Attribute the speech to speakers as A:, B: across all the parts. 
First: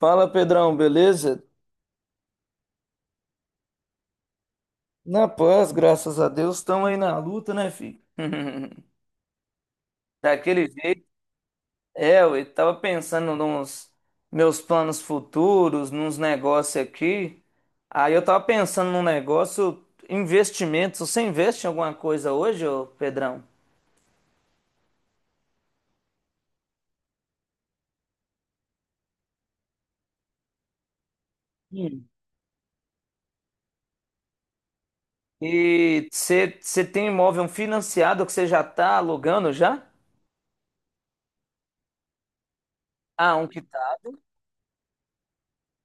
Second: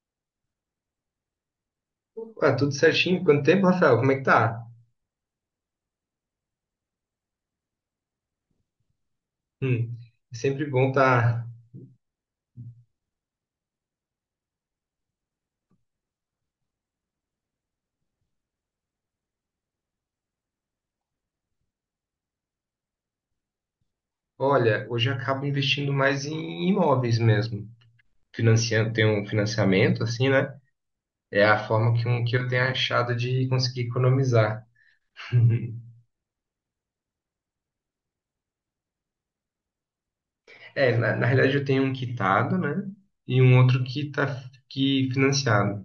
A: Fala, Pedrão, beleza?
B: Ué, tudo certinho? Quanto tempo, Rafael? Como é que tá?
A: Na paz, graças a Deus, estamos aí na luta, né, filho?
B: Hum. É
A: Daquele
B: sempre bom
A: jeito.
B: tá.
A: É, eu tava pensando nos meus planos futuros, nos negócios aqui. Aí eu tava pensando num negócio, investimentos. Você investe em alguma coisa hoje, ô Pedrão?
B: Olha, hoje eu acabo investindo mais em imóveis mesmo. Financiando, tem um financiamento, assim, né? É a forma que,
A: Sim.
B: que eu tenho achado de conseguir economizar.
A: E você tem imóvel financiado que você já tá alugando já?
B: É, na realidade eu tenho um quitado, né?
A: Ah,
B: E
A: um
B: um outro
A: quitado.
B: que tá que financiado.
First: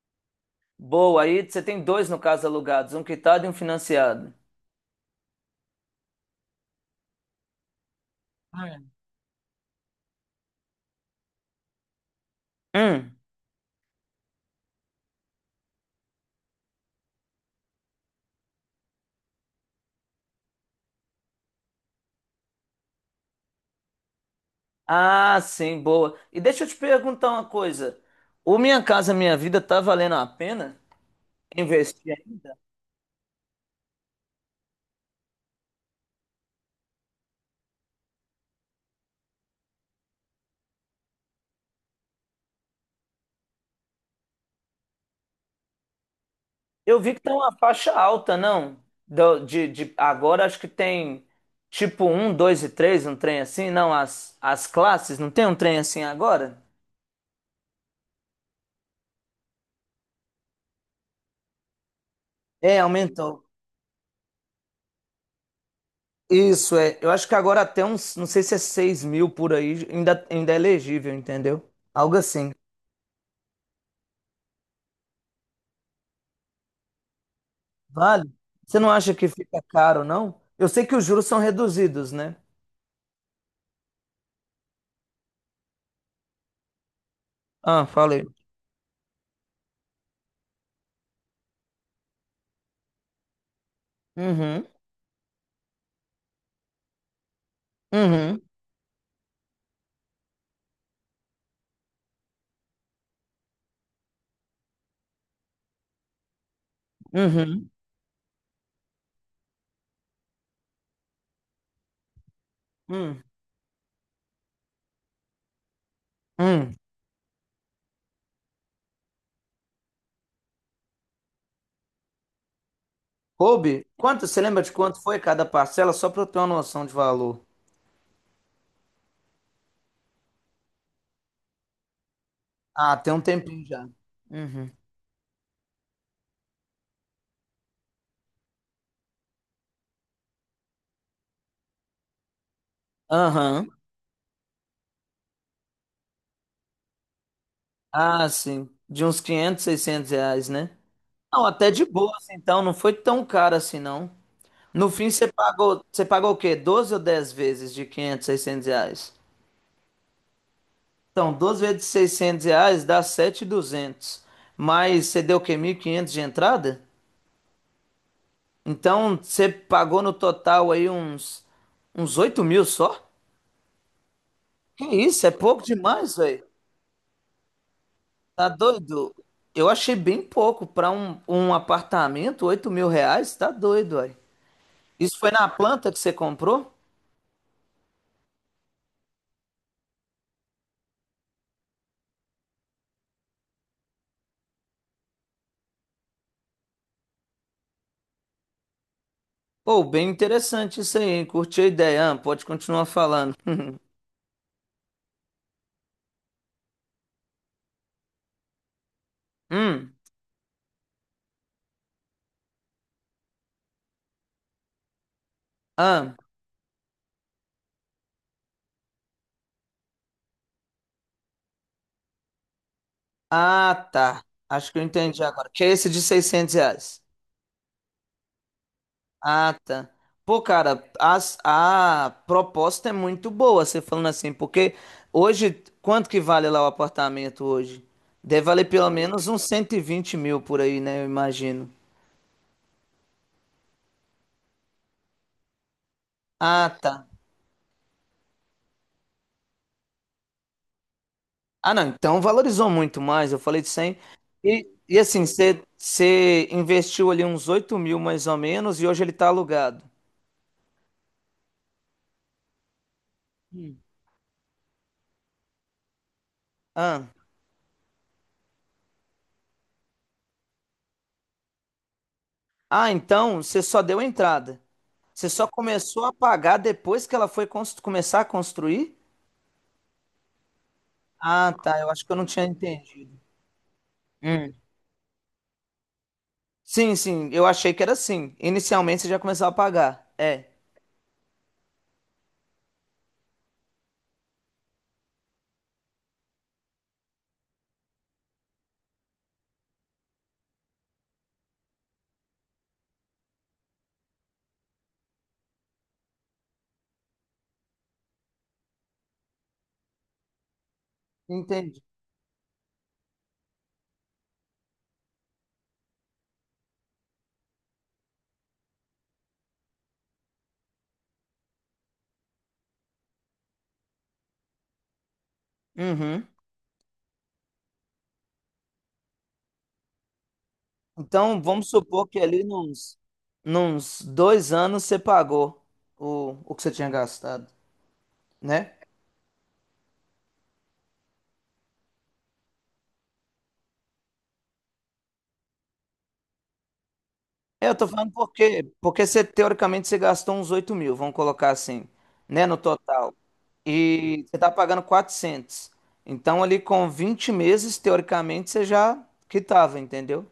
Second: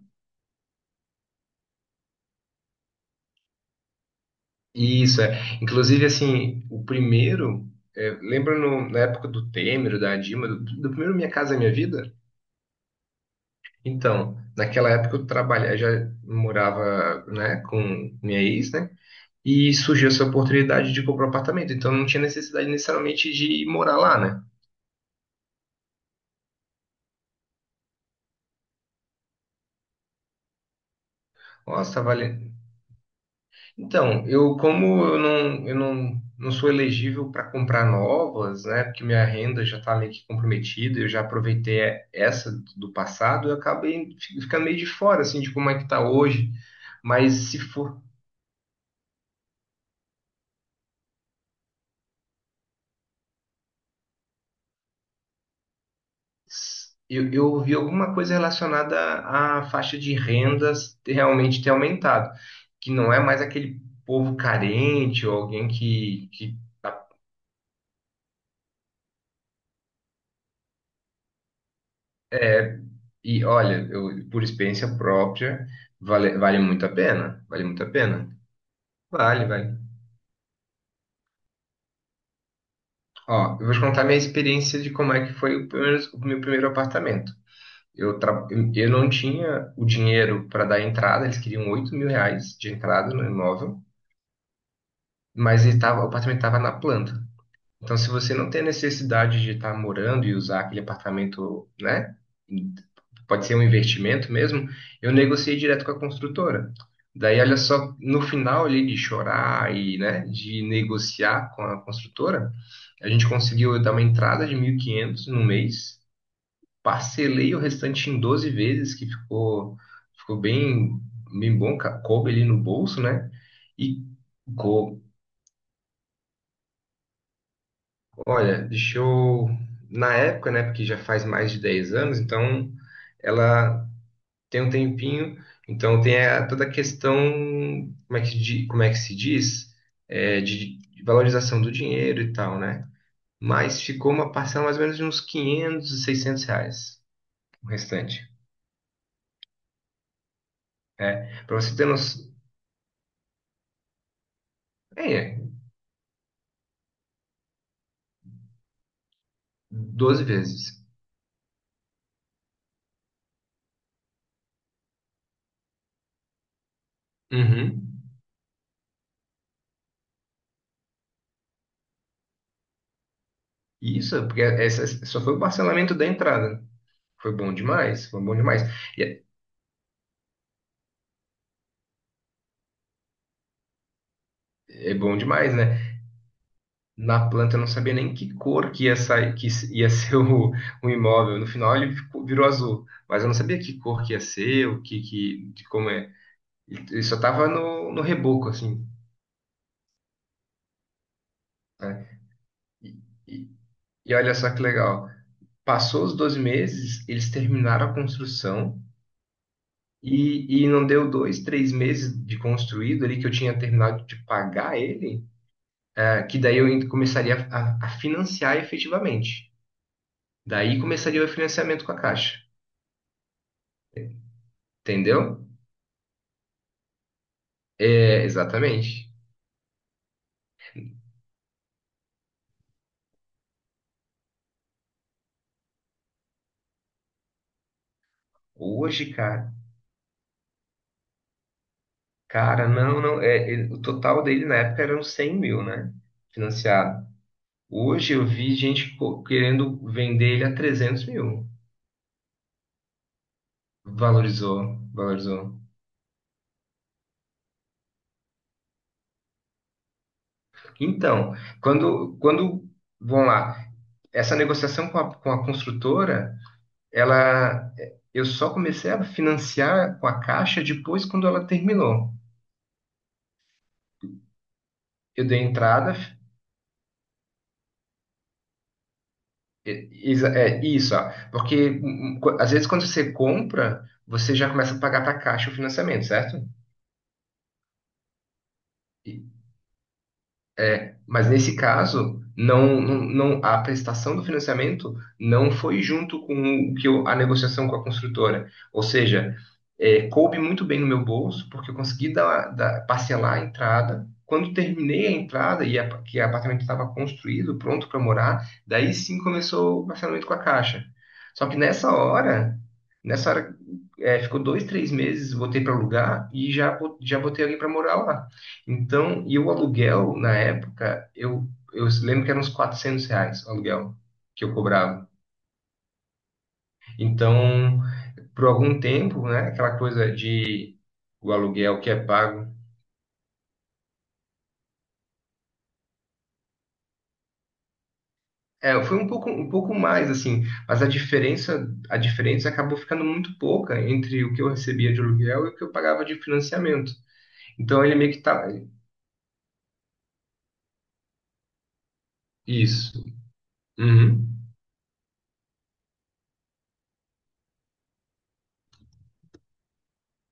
A: Boa, aí você tem dois no caso alugados, um quitado e um financiado.
B: E isso é. Inclusive, assim, o primeiro, lembra
A: Ah, é.
B: na época do Temer, da Dilma, do primeiro Minha Casa Minha Vida?
A: Hum.
B: Então, naquela época eu trabalhava, já morava, né, com minha ex, né? E surgiu essa oportunidade de comprar um apartamento, então não tinha necessidade necessariamente de morar lá, né?
A: Ah, sim, boa. E deixa eu te perguntar uma coisa. O Minha Casa Minha Vida tá valendo a pena
B: Nossa, tá
A: investir
B: valendo.
A: ainda?
B: Então, eu como eu não, não sou elegível para comprar novas, né? Porque minha renda já tá meio que comprometida, eu já aproveitei essa do passado, eu acabei ficando meio de fora, assim, de como é que tá hoje.
A: Eu vi que tá
B: Mas
A: uma
B: se
A: faixa
B: for.
A: alta, não? Agora acho que tem tipo um, dois e três, um trem assim, não? As classes, não tem um trem assim agora?
B: Eu ouvi alguma coisa relacionada à faixa de rendas realmente ter aumentado,
A: É,
B: que não é mais
A: aumentou.
B: aquele povo carente ou alguém que,
A: Isso, é.
B: tá.
A: Eu acho que agora até uns, não sei se é 6 mil por aí, ainda é elegível, entendeu? Algo assim.
B: É, e olha, eu, por experiência própria, vale, vale muito a pena, vale muito a pena.
A: Vale? Você não acha que
B: Vale,
A: fica
B: vale.
A: caro, não? Eu sei que os juros são reduzidos, né?
B: Ó, eu vou te contar minha experiência de como é que foi o meu primeiro apartamento.
A: Ah,
B: Eu,
A: falei.
B: tra- eu não tinha o dinheiro para dar entrada, eles queriam R$ 8.000 de entrada no imóvel.
A: Uhum,
B: Mas ele tava, o apartamento estava na planta. Então, se você
A: uhum,
B: não tem a necessidade de estar morando e usar aquele apartamento, né? Pode ser um investimento mesmo, eu negociei direto com a construtora. Daí, olha
A: uhum,
B: só, no final ali de chorar e, né, de negociar com a construtora, a
A: Hum,
B: gente conseguiu dar uma entrada de 1.500 no mês,
A: hum.
B: parcelei o restante em 12 vezes, que ficou bem, bem bom, coube ali no bolso, né?
A: Coube,
B: E
A: quanto, você lembra de quanto
B: co-
A: foi cada parcela? Só para eu ter uma noção de valor.
B: Olha, deixa eu. Na época, né? Porque já faz mais de 10 anos, então
A: Ah, tem um tempinho já.
B: ela tem um
A: Uhum.
B: tempinho, então tem toda a questão, como é que, como é que se diz? É, de valorização do dinheiro e tal, né?
A: Aham.
B: Mas ficou uma parcela mais ou menos de uns 500 e 600 reais, o
A: Ah,
B: restante.
A: sim. De uns 500, 600 reais, né?
B: É,
A: Não,
B: para
A: até
B: você
A: de
B: ter
A: boa,
B: noção,
A: assim, então. Não foi tão caro assim, não. No fim, você
B: é,
A: pagou, você pagou o quê? 12 ou 10 vezes de 500, 600 reais?
B: 12 vezes.
A: Então, 12 vezes 600 reais dá 7.200. Mas você deu o quê? 1.500 de entrada?
B: Uhum.
A: Então você pagou no total aí uns 8 mil só?
B: Isso, porque
A: Que
B: essa só
A: isso, é
B: foi o
A: pouco
B: parcelamento da
A: demais, velho.
B: entrada. Foi bom demais, foi bom
A: Tá
B: demais. E
A: doido?
B: é
A: Eu achei bem pouco para um apartamento, 8 mil reais, tá doido, velho.
B: é bom
A: Isso foi na
B: demais, né?
A: planta que você comprou?
B: Na planta, eu não sabia nem que cor que ia sair, que ia ser o imóvel. No final ele virou azul, mas eu não sabia que cor que ia ser, o que, que de como é. Ele só tava no reboco, assim,
A: Pô, bem interessante isso aí, hein? Curti a ideia, ah,
B: né?
A: pode continuar
B: E,
A: falando.
B: e- e olha só que legal. Passou os 12 meses, eles terminaram a construção
A: Hum,
B: e não deu 2, 3 meses de construído ali que eu tinha terminado de pagar ele,
A: ah,
B: que daí eu ainda começaria a financiar efetivamente. Daí começaria o financiamento com a Caixa,
A: ah, tá. Acho que eu entendi
B: entendeu?
A: agora. Que é esse de 600 reais?
B: É, exatamente.
A: Ah, tá. Pô, cara, a proposta é muito boa, você falando assim, porque hoje, quanto que vale lá o apartamento hoje? Deve valer pelo
B: Hoje,
A: menos uns
B: cara,
A: 120 mil por aí, né? Eu imagino.
B: cara, não, não, o total dele na época eram 100 mil, né?
A: Ah,
B: Financiado.
A: tá.
B: Hoje eu vi gente querendo vender ele a 300 mil.
A: Ah, não, então valorizou muito mais, eu falei de 100. E,
B: Valorizou,
A: e assim,
B: valorizou.
A: você investiu ali uns 8 mil mais ou menos e hoje ele tá alugado.
B: Então, quando, vamos lá, essa negociação com a construtora,
A: Ah,
B: ela, eu só comecei a financiar com a Caixa depois quando ela terminou.
A: ah, então você só deu a entrada.
B: Eu
A: Você
B: dei
A: só
B: entrada.
A: começou a pagar depois que ela foi começar a construir?
B: Isso, ó.
A: Ah,
B: Porque
A: tá. Eu acho que eu não tinha
B: às vezes quando você
A: entendido.
B: compra, você já
A: Hum.
B: começa a pagar para a Caixa o financiamento, certo?
A: Sim, sim. Eu achei que era assim. Inicialmente você já começou a pagar. É,
B: Mas nesse caso, não, não, a prestação do financiamento não foi junto com o que a negociação com a construtora. Ou seja, coube muito bem no meu bolso, porque eu consegui parcelar a entrada. Quando terminei a entrada e a, que o apartamento estava construído, pronto para morar, daí sim começou o parcelamento com a Caixa. Só que
A: entendi.
B: nessa hora, ficou 2, 3 meses, botei para alugar e já botei alguém para morar lá. Então, e o aluguel, na época, eu lembro que eram uns R$ 400 o aluguel que eu cobrava.
A: Uhum.
B: Então, por algum tempo, né, aquela coisa de o
A: Então, vamos
B: aluguel que é
A: supor que ali
B: pago,
A: nos 2 anos você pagou o que você tinha gastado, né?
B: foi um pouco mais, assim, mas a diferença acabou ficando muito pouca entre o que eu recebia de aluguel e o que eu pagava de financiamento.
A: É, eu
B: Então,
A: tô
B: ele
A: falando
B: meio que tá.
A: porque, você, teoricamente, você gastou uns 8 mil, vamos colocar assim, né, no
B: Isso.
A: total. E
B: Uhum.
A: você tá pagando 400. Então, ali com 20 meses, teoricamente, você já quitava, entendeu?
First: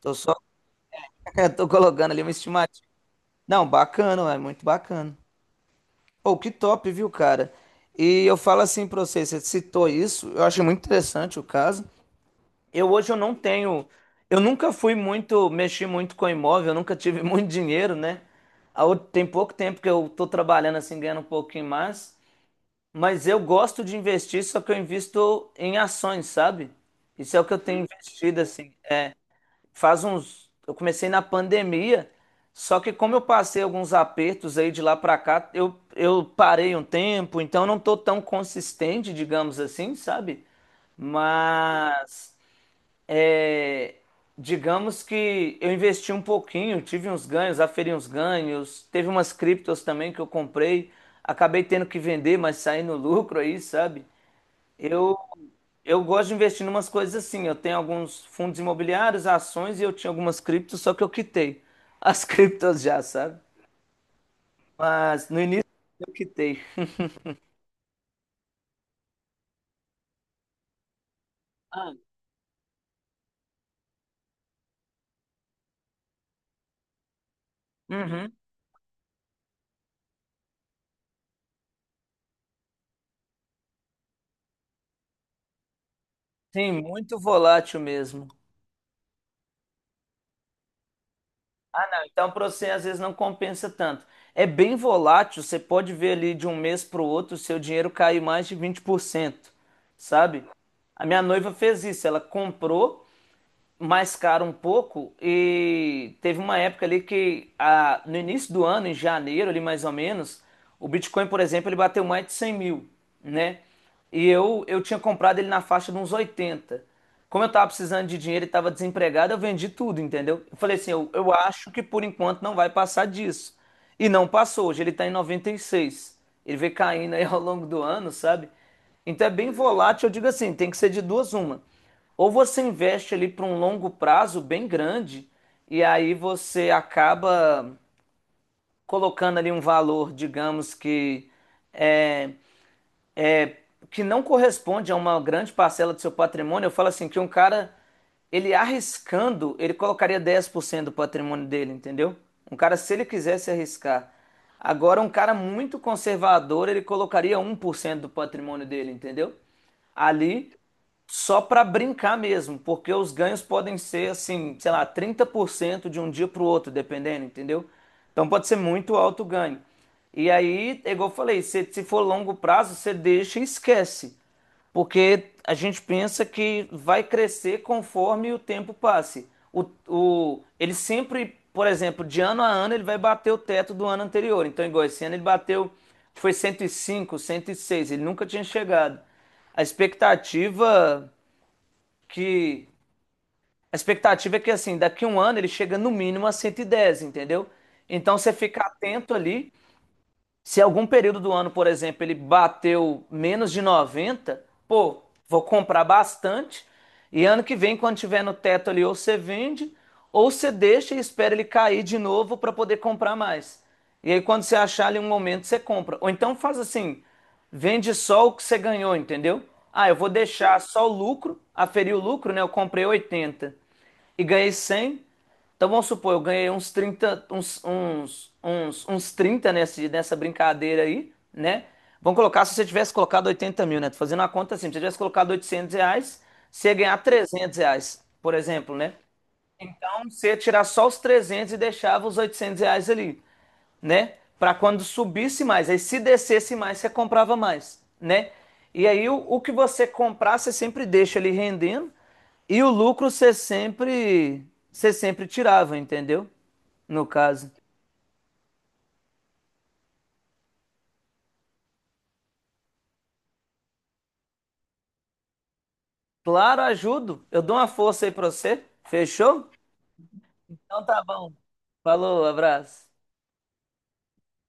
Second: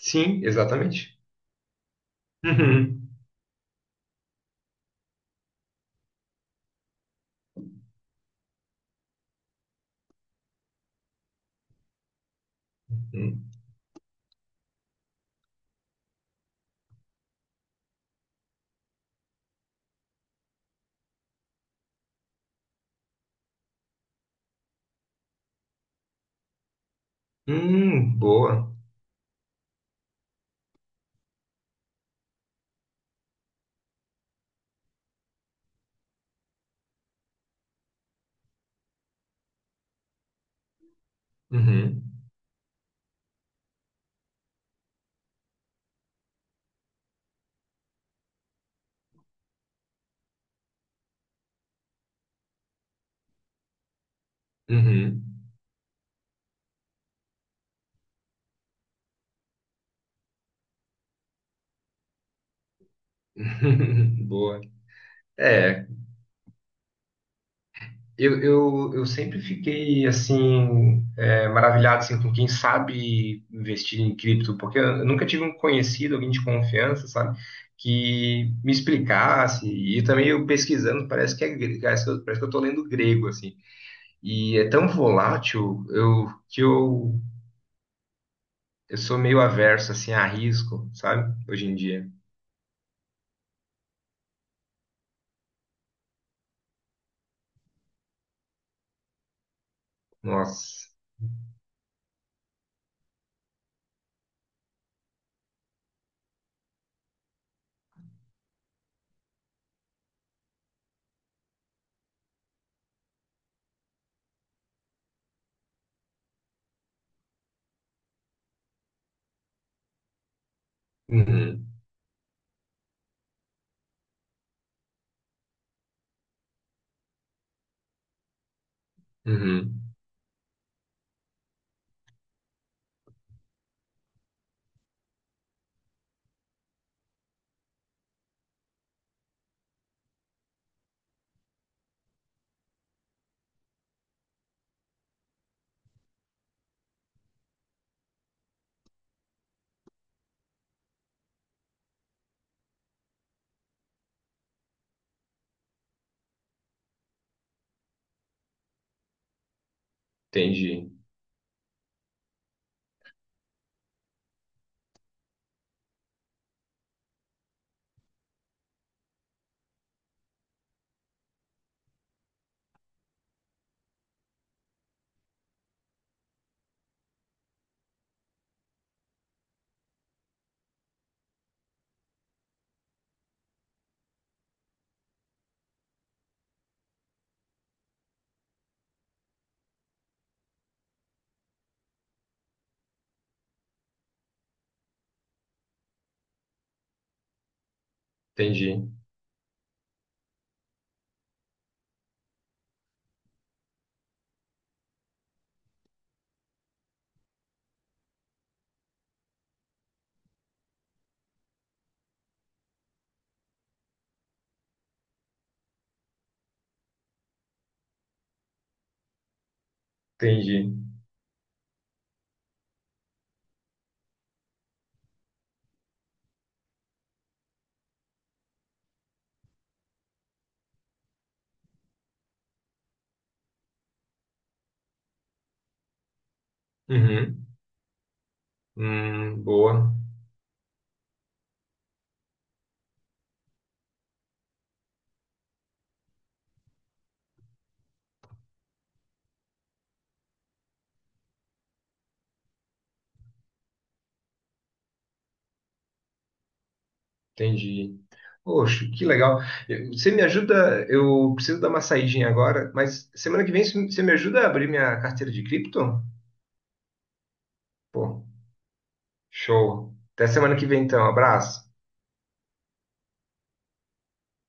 A: Tô só
B: Sim, exatamente.
A: Eu tô colocando ali uma estimativa.
B: Uhum.
A: Não, bacana, é muito bacana. Pô, que top, viu, cara? E eu falo assim pra você, você citou isso, eu achei muito interessante o caso. Eu hoje eu não tenho, eu nunca fui muito, mexi muito com imóvel, eu nunca tive muito dinheiro, né? A outra- tem pouco tempo que eu tô trabalhando assim, ganhando um pouquinho mais, mas eu gosto de investir, só que eu invisto em ações, sabe? Isso é o que eu tenho investido
B: Boa.
A: assim. Faz uns. Eu comecei na pandemia, só que como eu passei alguns apertos aí de lá pra cá, eu parei um tempo, então eu não tô tão consistente, digamos assim, sabe?
B: Uhum.
A: Mas, é, digamos que eu investi um pouquinho, tive uns ganhos, aferi uns ganhos, teve umas criptos também que eu comprei, acabei tendo que vender, mas saí no lucro aí, sabe?
B: Uhum.
A: Eu gosto de investir em umas coisas assim. Eu tenho alguns fundos imobiliários, ações e eu tinha algumas criptos, só que eu quitei as criptos já, sabe?
B: Boa.
A: Mas no início
B: É,
A: eu quitei.
B: eu sempre fiquei assim
A: Ah,
B: maravilhado assim, com quem sabe investir em cripto, porque eu nunca tive um conhecido, alguém de confiança, sabe,
A: uhum.
B: que me explicasse. E também eu pesquisando, parece que parece que eu tô lendo grego, assim. E é tão volátil que
A: Sim, muito
B: eu,
A: volátil mesmo.
B: eu sou meio averso assim, a risco, sabe, hoje em
A: Ah, não.
B: dia.
A: Então para você às vezes não compensa tanto. É bem volátil, você pode ver ali de um mês para o outro o seu dinheiro cair mais de 20%, sabe?
B: Nossa.
A: A minha noiva fez isso, ela comprou mais caro um pouco e teve uma época ali que no início do ano, em janeiro ali mais ou menos, o Bitcoin, por exemplo, ele bateu mais de 100 mil, né? E eu tinha comprado ele na faixa de uns 80. Como eu tava precisando de dinheiro e tava desempregado, eu vendi tudo, entendeu? Eu falei assim, eu
B: Uhum,
A: acho que por enquanto não vai passar disso. E não passou, hoje ele tá em 96. Ele vem caindo aí ao longo do ano, sabe? Então é bem
B: uhum.
A: volátil, eu digo assim, tem que ser de duas uma. Ou você investe ali para um longo prazo bem grande e aí você acaba colocando ali um valor, digamos que é, é, que não corresponde a uma grande parcela do seu patrimônio. Eu falo assim que um cara ele arriscando, ele colocaria 10% do patrimônio dele, entendeu? Um cara se ele quisesse arriscar. Agora um cara muito conservador, ele colocaria 1% do patrimônio dele, entendeu? Ali
B: Entendi,
A: só para brincar mesmo, porque os ganhos podem ser assim, sei lá, 30% de um dia para o outro, dependendo, entendeu? Então pode ser muito alto o ganho. E aí, é igual eu falei, se for longo prazo, você deixa e esquece. Porque a gente pensa que vai crescer conforme o tempo passe. Ele sempre, por exemplo, de ano a ano, ele vai bater o teto do ano anterior. Então, igual esse ano, ele bateu, foi 105 106 ele nunca tinha chegado. A expectativa que. A expectativa é que, assim, daqui a um ano ele chega no mínimo a 110, entendeu? Então, você fica
B: entendi,
A: atento ali se algum período do ano, por exemplo, ele bateu menos de 90, pô, vou comprar bastante. E ano que vem, quando tiver no teto ali, ou você vende, ou você deixa e espera ele cair de novo para poder comprar mais. E aí, quando você achar ali um momento, você compra. Ou então faz assim: vende só o que você ganhou, entendeu? Ah, eu vou
B: entendi.
A: deixar só o lucro, aferir o lucro, né? Eu comprei 80 e ganhei 100. Então vamos supor, eu ganhei uns 30 uns 30 nessa brincadeira aí, né? Vamos colocar, se você tivesse colocado 80 mil, né? Tô fazendo uma conta assim, se você tivesse colocado 800 reais, você ia ganhar
B: Uhum.
A: 300 reais, por exemplo, né?
B: Boa,
A: Então você ia tirar só os 300 e deixava os 800 reais ali, né? Para quando subisse mais. Aí se descesse mais, você comprava mais, né? E aí o que você comprar, você sempre deixa ali rendendo e o lucro você sempre tirava, entendeu? No caso.
B: entendi. Poxa, que legal. Você me ajuda? Eu preciso dar uma saidinha agora, mas semana que vem você me ajuda a abrir minha carteira de cripto?
A: Claro, ajudo. Eu dou uma força aí
B: Pô,
A: para você. Fechou?
B: show. Até semana que vem
A: Então tá
B: então.
A: bom.
B: Abraço.
A: Falou, abraço.